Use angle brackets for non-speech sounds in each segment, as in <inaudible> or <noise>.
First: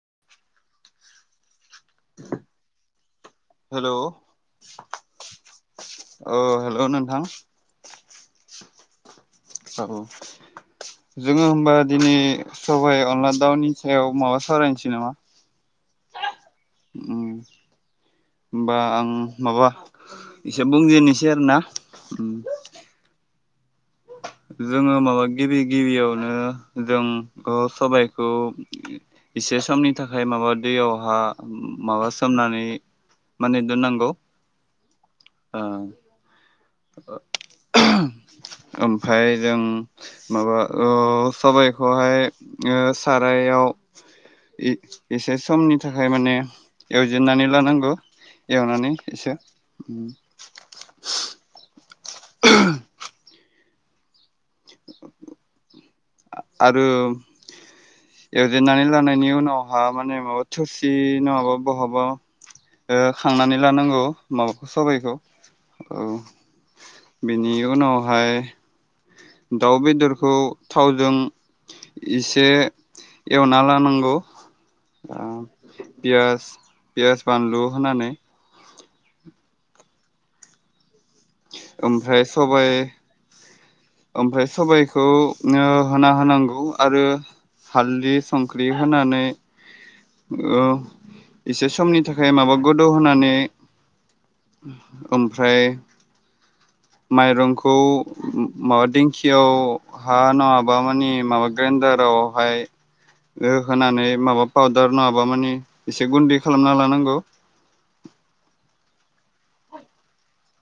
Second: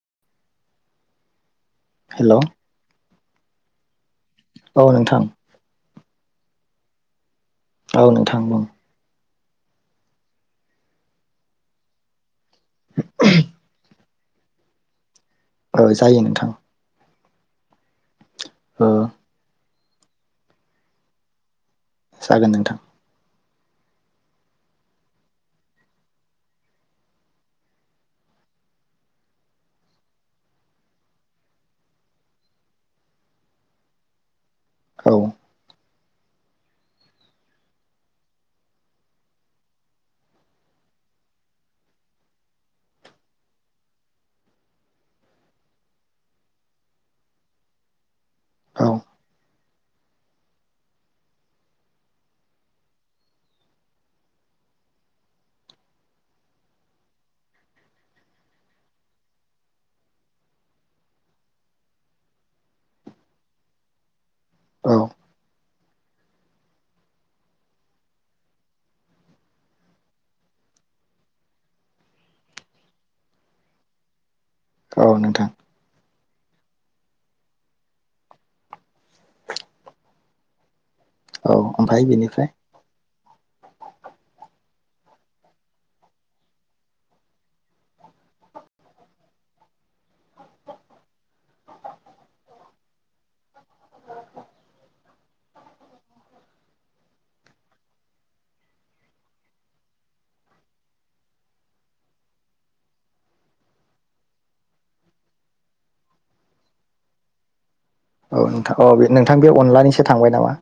<unintelligible> हेल' औ नोंथां। ओ हेल' नोंथां। औ नोंथां बुं। औ जोङो होमबा दिनै सबाइ, अनला, दाउनि सायाव माबा सावरायनोसै नामा? औ जायो नोंथां। ओम। होमबा ओ आं माबा इसे बुंजेननोसै आरो ना। उम जागोन नोंथां। जोङो माबा गिबि गिबियावनो जों ओ सबायखौ एसे समनि थाखाय माबा दैयावहा माबा सोमनानै माने दोननांगौ। औ ओ ओमफ्राय जों माबा ओ सबाइखौहाय ओ सारायाव ए एसे समनि थाखाय माने एवजेननानै लानांगौ। औ एवनानै एसे उम <inaudible> आरो एवजेननानै लानायनि उनावहा माने माबा थोरसि नङाबा बहाबा ओ खांनानै लानांगौ। माबाखौ औ सबाइखौ औ बेनि उनावहाय दाउ बेदरखौ थावजों इसे एवना लानांगौ। औ पियास पियास बानलु होनानै। औ ओमफाय ओमफ्राय बेनिफ्राय सबाय ओमफ्राय सबायखौ ओ होना होनांगौ आरो हालदै संख्रि होनानै ओ एसे समनि थाखाय माबा गोदौ होनानै ओमफ्राय माइरंखौ मा दिंखियाव हा नोङाबा मानि माबा ग्रेन्दारावहाय ओ होनानै माबा पाउदार नोङाबा मानि एसे गुन्दै खालामना लानांगौ। औ नोंथां औ बे नोंथां बे अनलानिसो थांबाय नामा?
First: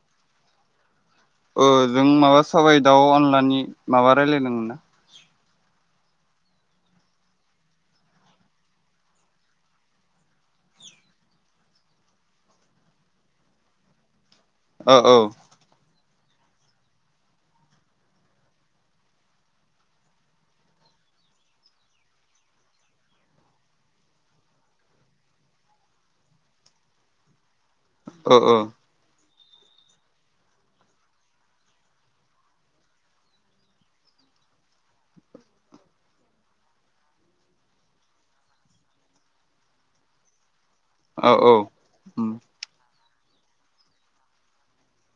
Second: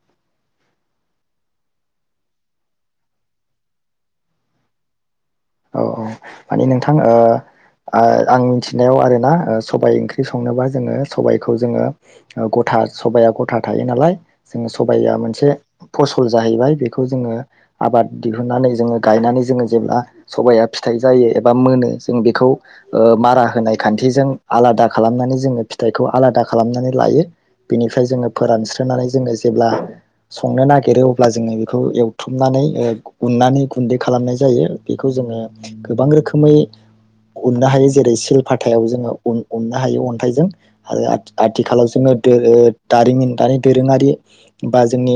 ओ जों माबा साबाय दाउ अनलानि माबा रायलायदोंमोन ना? औ औ मानि नोंथां ओ आं मिथिनायाव आरोना सबाइ ओंख्रि संनोबा जोङो सबाइखौ जोङो गथा सबाया गथा थायो नालाय। जोङो औ सबाया औ मोनसे फसल जाहैबाय बेखौ जोङो आबाद दिहुननानै जोङो गायनानै जोङो जेब्ला सबाइया फिथाइ जायो एबा मोनो जों बेखौ ओ मारा होनाय खान्थिजों आलादा खालामनानै जोङो फिथाइखौ आलादा खालामनानै लायो। बिनिफ्राय जोङो औ फोरानस्रोनानै जोङो जेब्ला संनो नागिरो अब्ला जोङो बेखौ एवथुमनानै ओ उननानै गुन्दै खालामनाय जायो। बेखौ जोङो गोबां रोखोमै उननो हायो जेरै सिल फाथायाव जोङो उन-उननो हायो अन्थाइजों। आरो औ औ आथ-आथिखालाव जोङो <unintelligible> दारिमिन दानि दोरोङारि बा जोंनि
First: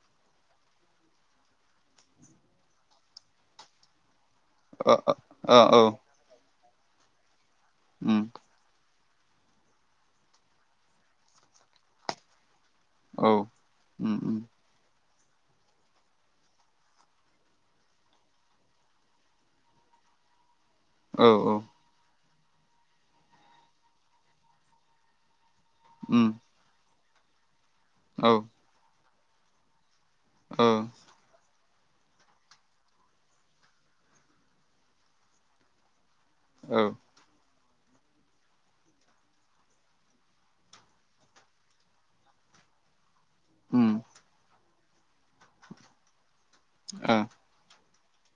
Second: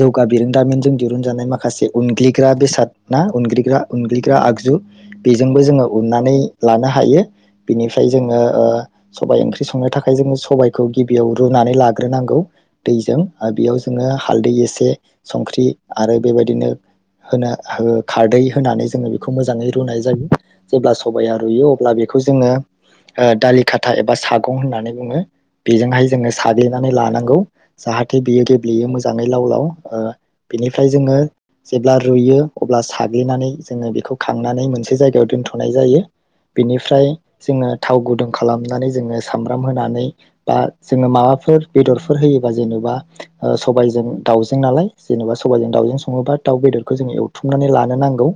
जौगा बिरोंदारिमिनजों दिरुनजानाय माखासे उनग्लिग्रा बेसाद ना उनग्रि ग्रा उनग्लि ग्रा आगजु बेजोंबो औ जोङो उननानै लानो हायो। बिनिफ्राय उम जोङो ओ सबाइ ओंख्रि संनो थाखाय जोङो सबायखौ गिबियाव रुनानै लाग्रोनांगौ। दैजों ओ औ उम औ आरो बेयाव जोङो उम हालदै एसे संख्रि आरो बेबायदिनो होनो हो खारदै होनानै जोङो बेखौ मोजाङै रुनाय जायो। जेब्ला सबाया रुयो अब्ला बेखौ खौ जोङो ओ दालि खाथा एबा सागं होननानै बुङो। बेजोंहाय उम जोङो साग्लिनानै लानां गौ जाहाथे औ बियो गेब्लेयो मो जाङै लाव लाव ओ औ उम बिनिफ्राय जोङो जेब्ला रुयो अब्ला सा ग्लिनानै जोङो बेखौ खांनानै मोनसे जायगायाव दोनथ'नाय जायो औ बेनिफ्राय जोङो थाव गुदुं खालामनानै जोङो सामब्राम होनानै बा जोङो माबाफोर बेदरफोर होयोबा जेनेबा ओ उम सबायजों दाउजों नालाय जेनेबा सबजों दाउजों सङोबा दाउ बेदरखौ जोङो ओ एवथुमनानै ला नांगौ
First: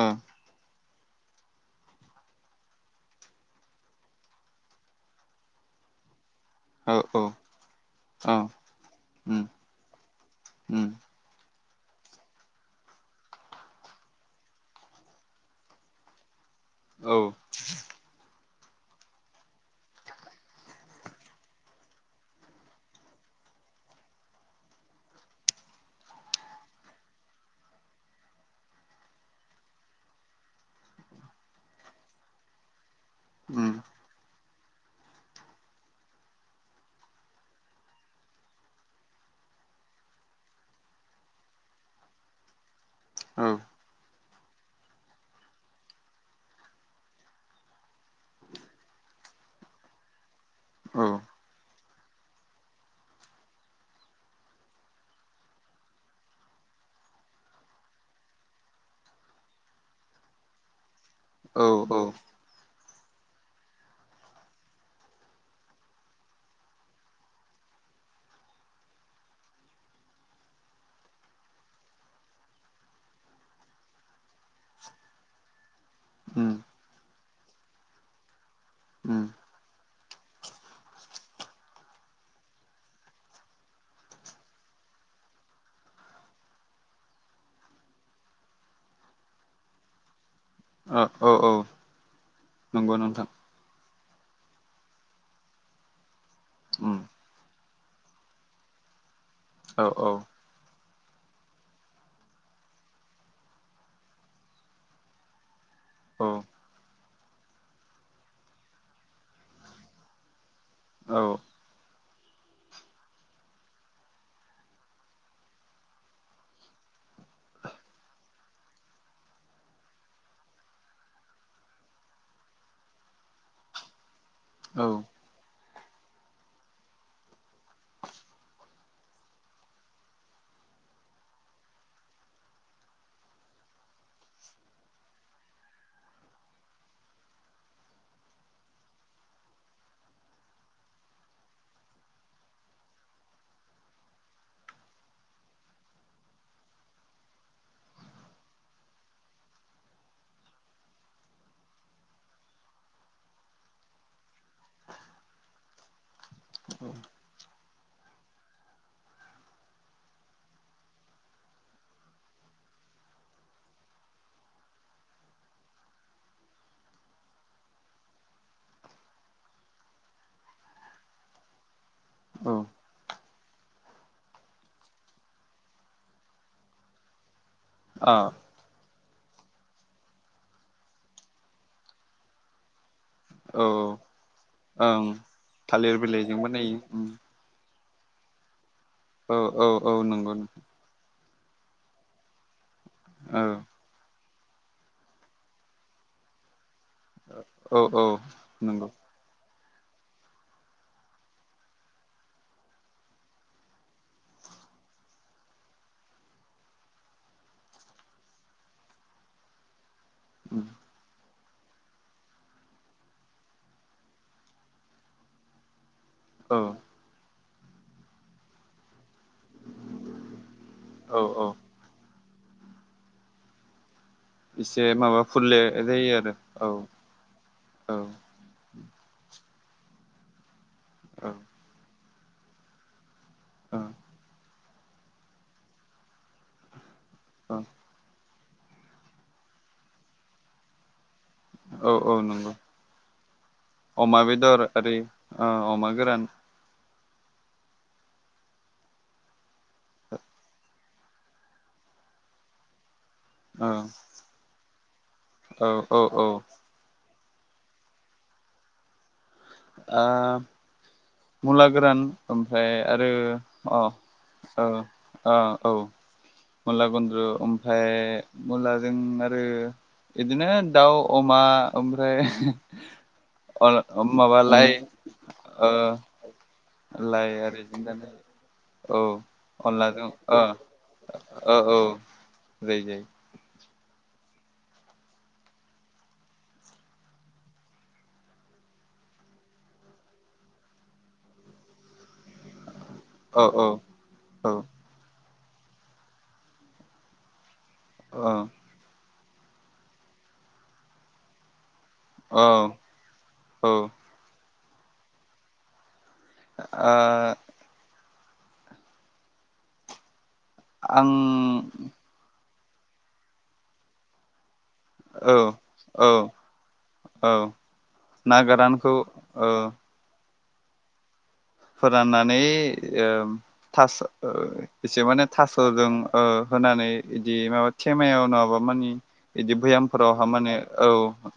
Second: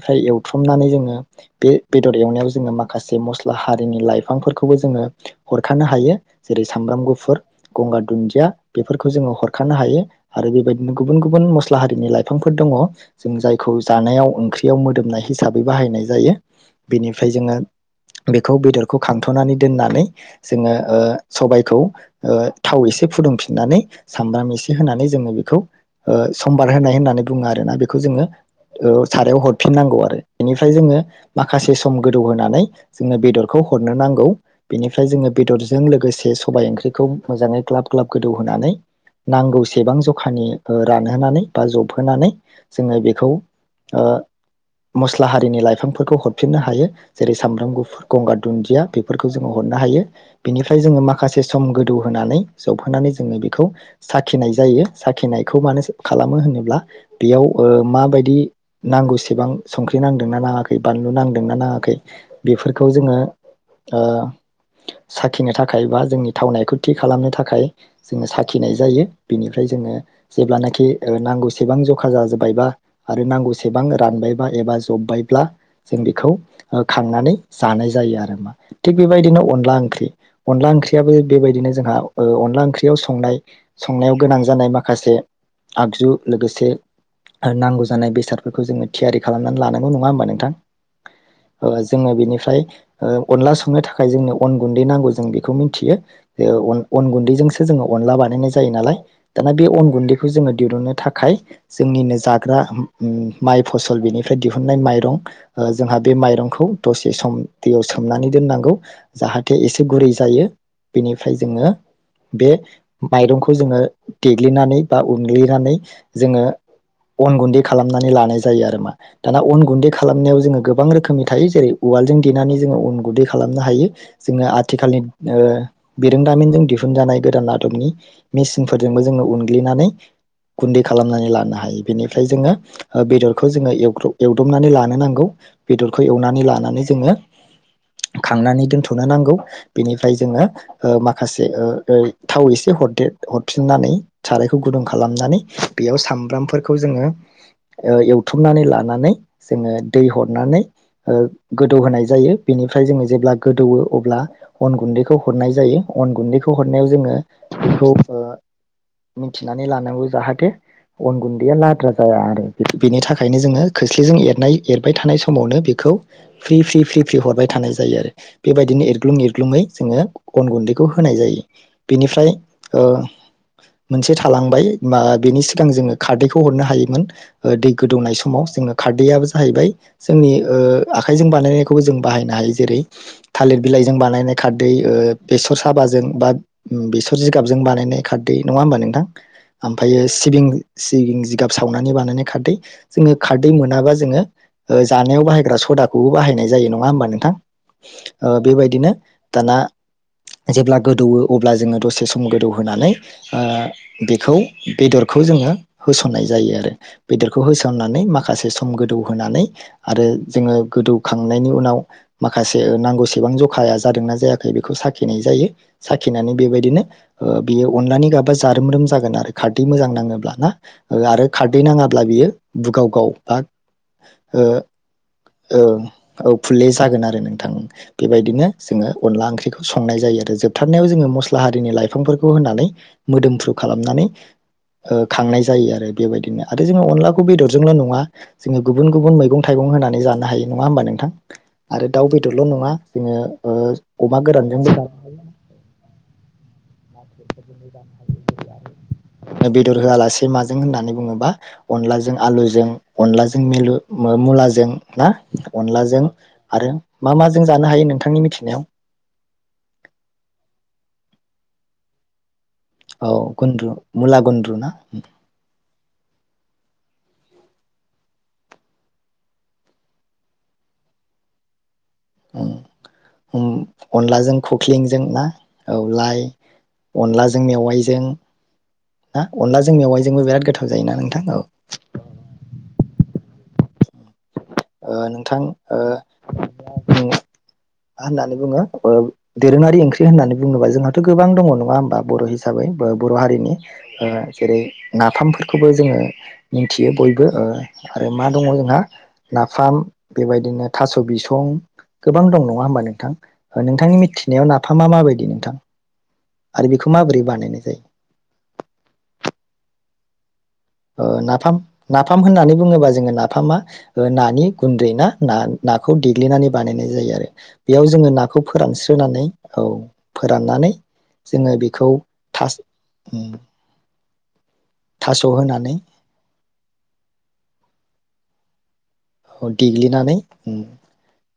ओ एवथ्रुमनानै जोङो ओ बे बेदर एवनायाव जोङो माखासे मस्ला हारिनि लाइफांफोरखौबो जोङो हरखानो हायो जेरै औ सामब्राम औ गुफुर गंगार औ दुन्दिया बेफोरखौ जोङो उम हरखनो हायो आरो उम बेबायदिनो गुबुन गुबुन मस्ला हारिनि लाइफांफोर दङ जों जाय खौ जानायाव ओंख्रियाव मोदोमनाय हिसाबै बाहायनाय जायो बेनिफ्राय जोङो बे खौ बेदरखौ खांथ'नानै दोननानै जोङो ओ सबबायखौ ओ थाव एसे फुदुंफिननानै सामब्राम एसे होनानै जोङो बेखौ ओ सम्बार होनाय होननानै बुङो आरोना बेखौ जोङो ओ सारायाव हरफिननांगौ आरो बेनिफ्राय जोङो माखासे सम गोदौ होनोनानै जोङो बेदरखौ उम हरनो नांगौ बेनिफ्राय जोङो बेदरजों लोगोसे सबाइ ओंख्रिखौ मोजाङै ग्लाब ग्लाब गोदौहोनानै नांगौसेबां जखानि ओ रानहोनानै बा जबहोनानै जोङो बे ओ औ मस्ला हारिनि लाइफांफोरखौ हरफिननो हायो जेरै सामब्राम गुफु गंगार दुन्दिया बेफोरखौ जोङो हरनो हायो बिनिफ्राय जोङो औ माखासे सम गोदौ होनानै जबहोनानै जोङो बेखौ साखिनाय जायो साखिनायखौ मानो खालामो होनोब्ला बेयाव ओ माबायदि नांगौसेबां संख्रि नांदोंना नाङाखै बानलु नांदोंना औ नाङाखै औ बेफोर खौ जोङो ओ साखिनो थाखाय बा जोंनि थावनायखौ थि खालामनो थाखाय जोङो साखिनाय जायो बेनिफ्राय जोङो जेब्लानोखि नांगौसेबां जखा जाजोब्बायबा आरो नांगौसेबां रानबायबा एबा जब्बायब्ला जों बेखौ उम ओ खांनानै जानाय जायो आरोमा थिग उम बेबादिनो अनला ओंख्रि अनला ओंख्रिआबो बेबादिनो जोंहा ओ अनला ओंख्रिआव संनायाव गोनां जानाय माखासे आगजु लोगोसे आरो नांगौ जा जानाय बेसादफोरखौ जोङो थियारि खालामनानै लानांगौ नङा होमबा नोंथां? ओ औ औ ओ जोङो बेनिफ्राय नंगौ ओ नोंथां अनला संनो थाखा य जोंनो अन गुन्दै नांगौ जों बेखौ मिथियो ओ अन उम अन गुन्दैजोंसो जोङो अनला बानायनाय जायो नालाय दाना बे अन औ औ गुन्दैखौ जोङो दिरुननो थाखाय जोंनिनो जाग्रा उम माइ फसल बेनिफ्राय दिहुनन्नाय माइरं जोंहा बे औ माइरंखौ दसे सम दैयाव सोमनानै दोननांगौ जाहाथे एसे गुरै जायो औ बेनिफ्राय जोङो बे माइरंखौ जोङो देग्लिनानै बा उनग्लिनानै जोङो अन गुन्दै खालामनानै लानाय जायो आरो मा दाना अन गुन्दै खालामनायाव जोङो गोबां रोखोमनि थायो जेरै उवालजों देनानै जोङो अन गुन्दै खालामनो हायो जोङो आथिखालनि ओ बिरोंदामिनजों दिहुनजानाय गोदान आदबनि मेसिनफोरजोंबो जोङो उनग्लिनानै गुन्दै खालामनानै लानो हायो बेनिफ्राय जोङो बेदरखौ जोङो एवदबनानै लानो नांगौ बेदरखौ एवनानै लानानै जोङो खांनानै दोनथ'नो नांगौ बेनिफ्राय जोङो माखासे ओ ओ थाव एसे हरदेर हरफिननानै सारायखौ गुदुं खालामनानै बेयाव सामब्रामफोरखौ जोङो ओ एवथुमनानै लानानै जोङो दै हरनानै ओ गोदौहोनाय जायो बेनिफ्राय जोङो जेब्ला गोदौवो अब्ला अन गुन्दैखौ हरनाय जायो अन गुन्दैखौ हरनायाव जोङो बेखौ ओ मिथिनानै लानांगौ जाहाथे अन गुन्दैया लाद्रा जाया आरो। बेनि थाखायनो जोङो खोस्लिजों एरनाय एरबाय थानाय समावनो बेखौ फ्रि फ्रि फ्रि फ्रि हरबाय थानाय जायो आरो बेबायदिनो एरग्लुं एरग्लुङै जोङो अन गुन्दैखौ होनाय जायो। बेनिफ्राय औ ओ मोनसे थालांबाय बा बेनि सिगां जोङो खारदैखौ हरनो हायोमोन। ओ दै गोदौनाय आ समाव जोङो खारदैयाबो जाहैबाय जोंनि ओ आखाइजों बानायनायखौबो जों बाहायनो हायो जेरै थालिर औ बिलाइजों बानायनाय खारदै ओ ओं बेसर थालिर साबाजों बा बिलाइजों बानायो उम बेसर जिगाबजों बानायनाय खारदै नङा होमबा नों औ औ औ ओमफ्रायो नंगौ सिबिं सिबिं जिगाब सावनानै बानायनाय खारदै। जोङो औ खारदै मोनाबा जोङो ओ जानायाव बाहायग्रा सदाखौबो बाहायनाय जायो नङा। नोङा होनबा नोंथां औ औ ओ नंगौ बेबायदिनो दाना जेब्ला गोदौओ अब्ला जोङो दसे सम गोदौहोनानै ओ बेखौ बेदरखौ जोङो होसननाय जायो आरो। बेदरखौ होसननानै माखासे सम गोदौ होनानै आरो जोङो उम गोदौखां खांनायनि उनाव माखासे नांगौसेबां जखाया जादोंना जायाखै बेखौ साखिनाय जायो। साखिनानै औ बेबायदिनो ओ बेयो अनलानि गाबा जारोमरोम जागोन आरो। खारदै मोजां नांङोबा ना औ आरो औ खारदै नाङाबा बेयो बुगाव गाव बा ओ इसे माबा औ फुरले जायो औ आरो फुरले जागोन आरो नोंथां औ बेबायदिनो जोङो अनला ओंख्रिखौ संनाय जायो आरो जोब हथारनायाव जोंङो औ मस्ला हारिनि लायो। बिफांफोरखौ होनानै मोदोमफ्रु औ खालामनानै ओ खांनाय जायो आरो बेबायदिनो आरो जोङो अनला बेदरजोंल नङा जोङो गुबुन गुबुन मैगं थाइगं होनानै जानो हायो नङा होमबा नोंथां <inaudible> आरो औ औ दाउ औ बेदरल' नंगौ नङा जोङो ओ अमा बेदर गोरानजोंबो आरि ओ अमा गोरान बेदर होआलासे माजों होननानै बुङोबा अनलाजों आलुजों अनलाजों औ मिलु मुलाजों ना औ औ अनलाजों औ आरो मा माजों जानो हायो नोंथांनि मिथिनायाव आ मुला गोरान ओमफ्राय औ आरो गुन्द्रु अ मुला गुन्द्रु औ ना औ औ मुला गन्द्रु ओमफाय मुलाजों आरो बिदिनो दाउ अमा ओमफ्राय अ नलाजों खख्लिंजों ना औ लाइ लाइ अनलाजों आरो मेवाइजों बिदिनो औ ना अनलाजों मेवाइजोंबो ओ बिराद गोथाव जायोना नोंथां ओ औ जायो जायो ओ नोंथां ओ मा होननानै बुङो ओ दोरोंङारि ओंख्रि होननानै बुङोबा जोंहाथ गोबां दङ नङा होमबा बर' हिसाबै बर औ हारिनि औ ओ औ जेरै नाफामफोर खौबो जोङो मिथियो बयबो ओ आरो मा औ दङ जोंहा नाफाम बेबायदिनो थास बिसं गोबां औ दं नङा होमबा नोंथां ओ नोंथांनि मिथिनायाव ना फामा मााबायदि नोंथां आरो बेखौ माबोरै आं बानायनाय जायो ओ नाफाम नाफाम होननानै बुङोबा जोङो नाफामा नानि गुन्दै ना औ ना नाखौ औ देग्लिनानै बानायनाय जायो आरो औ बेयाव जोङो ना नाखौ गोरानखौ फोरानस्रोनानै औ फोराननानै जोङो बेखौ फोराननानै थास ओ उम थास' ओ एसे थास' माने होनानै थास'जों ओ होनानै बिदि माबा खेमायाव नङाबा मानि बिदि देग्लिनानै भैयामफोरावहा माने उम औ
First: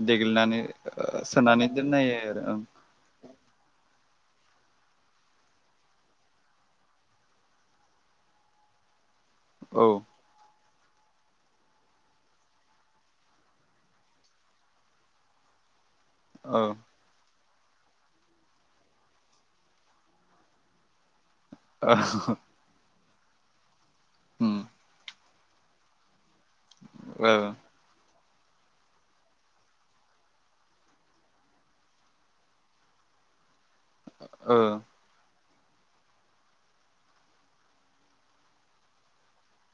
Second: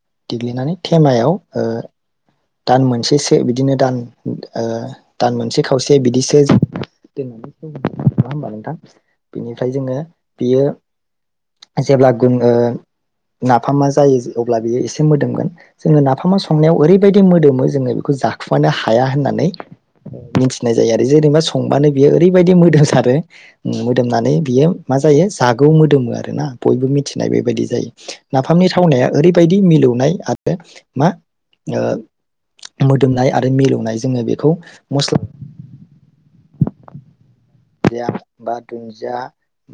देग्लिनानै थेमायाव ओ सोनानै दोननायो दान मोनसेसो बिदिनो दान ओ दान मोनसे खावसे बिदिसो दोननानै नङा होमबा नोंथां बिनिफ्राय ओं जोङो बियो जेब्ला गुन ओ नाफामा जायो अब्ला बियो एसे मोदोमगोन जोङो नाफामा औ संनायाव ओरै मोदोमो जोङो बेखौ जाखोमानो हाया होननानै मिथिनाय जायो आरो जेरै बा स संबानो औ बियो ओरैबायदि मोदोमसारो ओम मो दोमनानै उम बियो मा जायो जागौ मोदोमो आरो आरोना बयबो मिथिनाय ओ बेबायदि जायो नाफामनि थावनाया ओरैबायदि मिलौनाय आरो मा ओ मोदोमनाय आरो मिलु नाय जोङो बेखौ ओ मस्ला जाम बा दुन्दिया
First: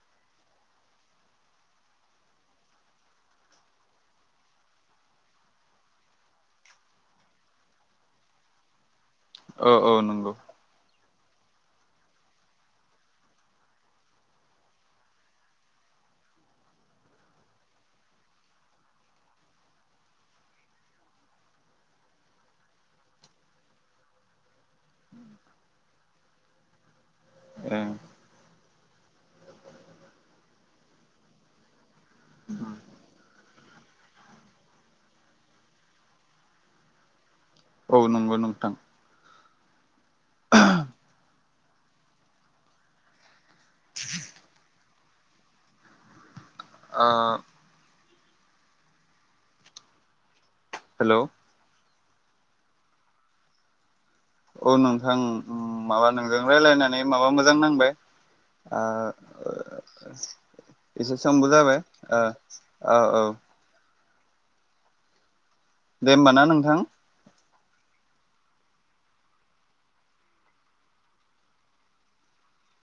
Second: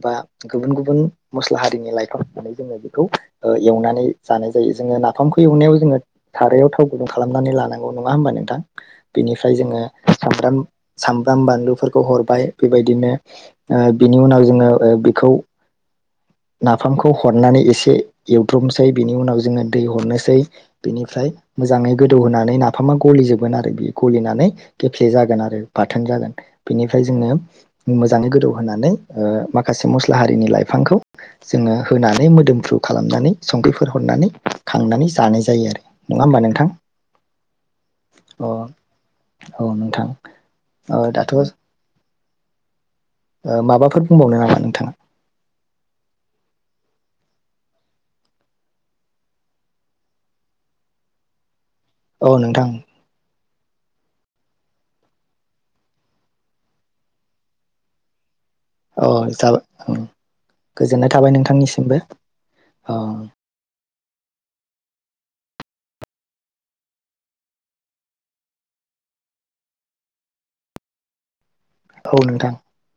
बा गुबुन गुबुन मस्ला हारिनि लाइफां होनानै जोङो बेखौ ओ एवनानै जानाय जायो जोङो नाफामखौ एवनायाव जोङो सारायाव थाव गुदुं खालामनानै लानांगौ नङा होमबा नोंथां? बिनिफ्राय औ जोङो औ नंगौ सामब्राम सामब्राम बानलुफोरखौ हरबाय बेबायदिनो ओ बिनि उनाव जोङो ओ बेखौ नाफामखौ हरनानै एसे एवद्रबनोसै बिनि उनाव जोङो दै हरनोसै बिनिफ्राय मोजाङै गोदौहोनानै नाफामा गलिजोबगोन आरो बे गलिनानै गेफ्ले जागोन आरो बा थोन जागोन बेनिफ्राय जोंनो मोजाङै गोदौ होनानै ओ माखासे मस्ला हारिनि लाइफांखौ जोङो होनानै मोदोमफ्रु खालामनानै संख्रिफोर हरनानै खांनानै जानाय जायो आरो नङा होमबा नोंथां? औ नंगौ अ नोंथां औ नोंथां औ दाथ' ओ माबाफोर बुंबावनो नामा नोंथाङा? ओ हेलौ औ नोंथां औ नोंथां माबा नोंजों रायलायनानै माबा मोजां नांबाय ओ अ जाबाय गोजोननाय एसे थाबाय समबो जाबाय नोंथांनिसिमबो ओ औ दे होमबा ना नोंथां औ नोंथां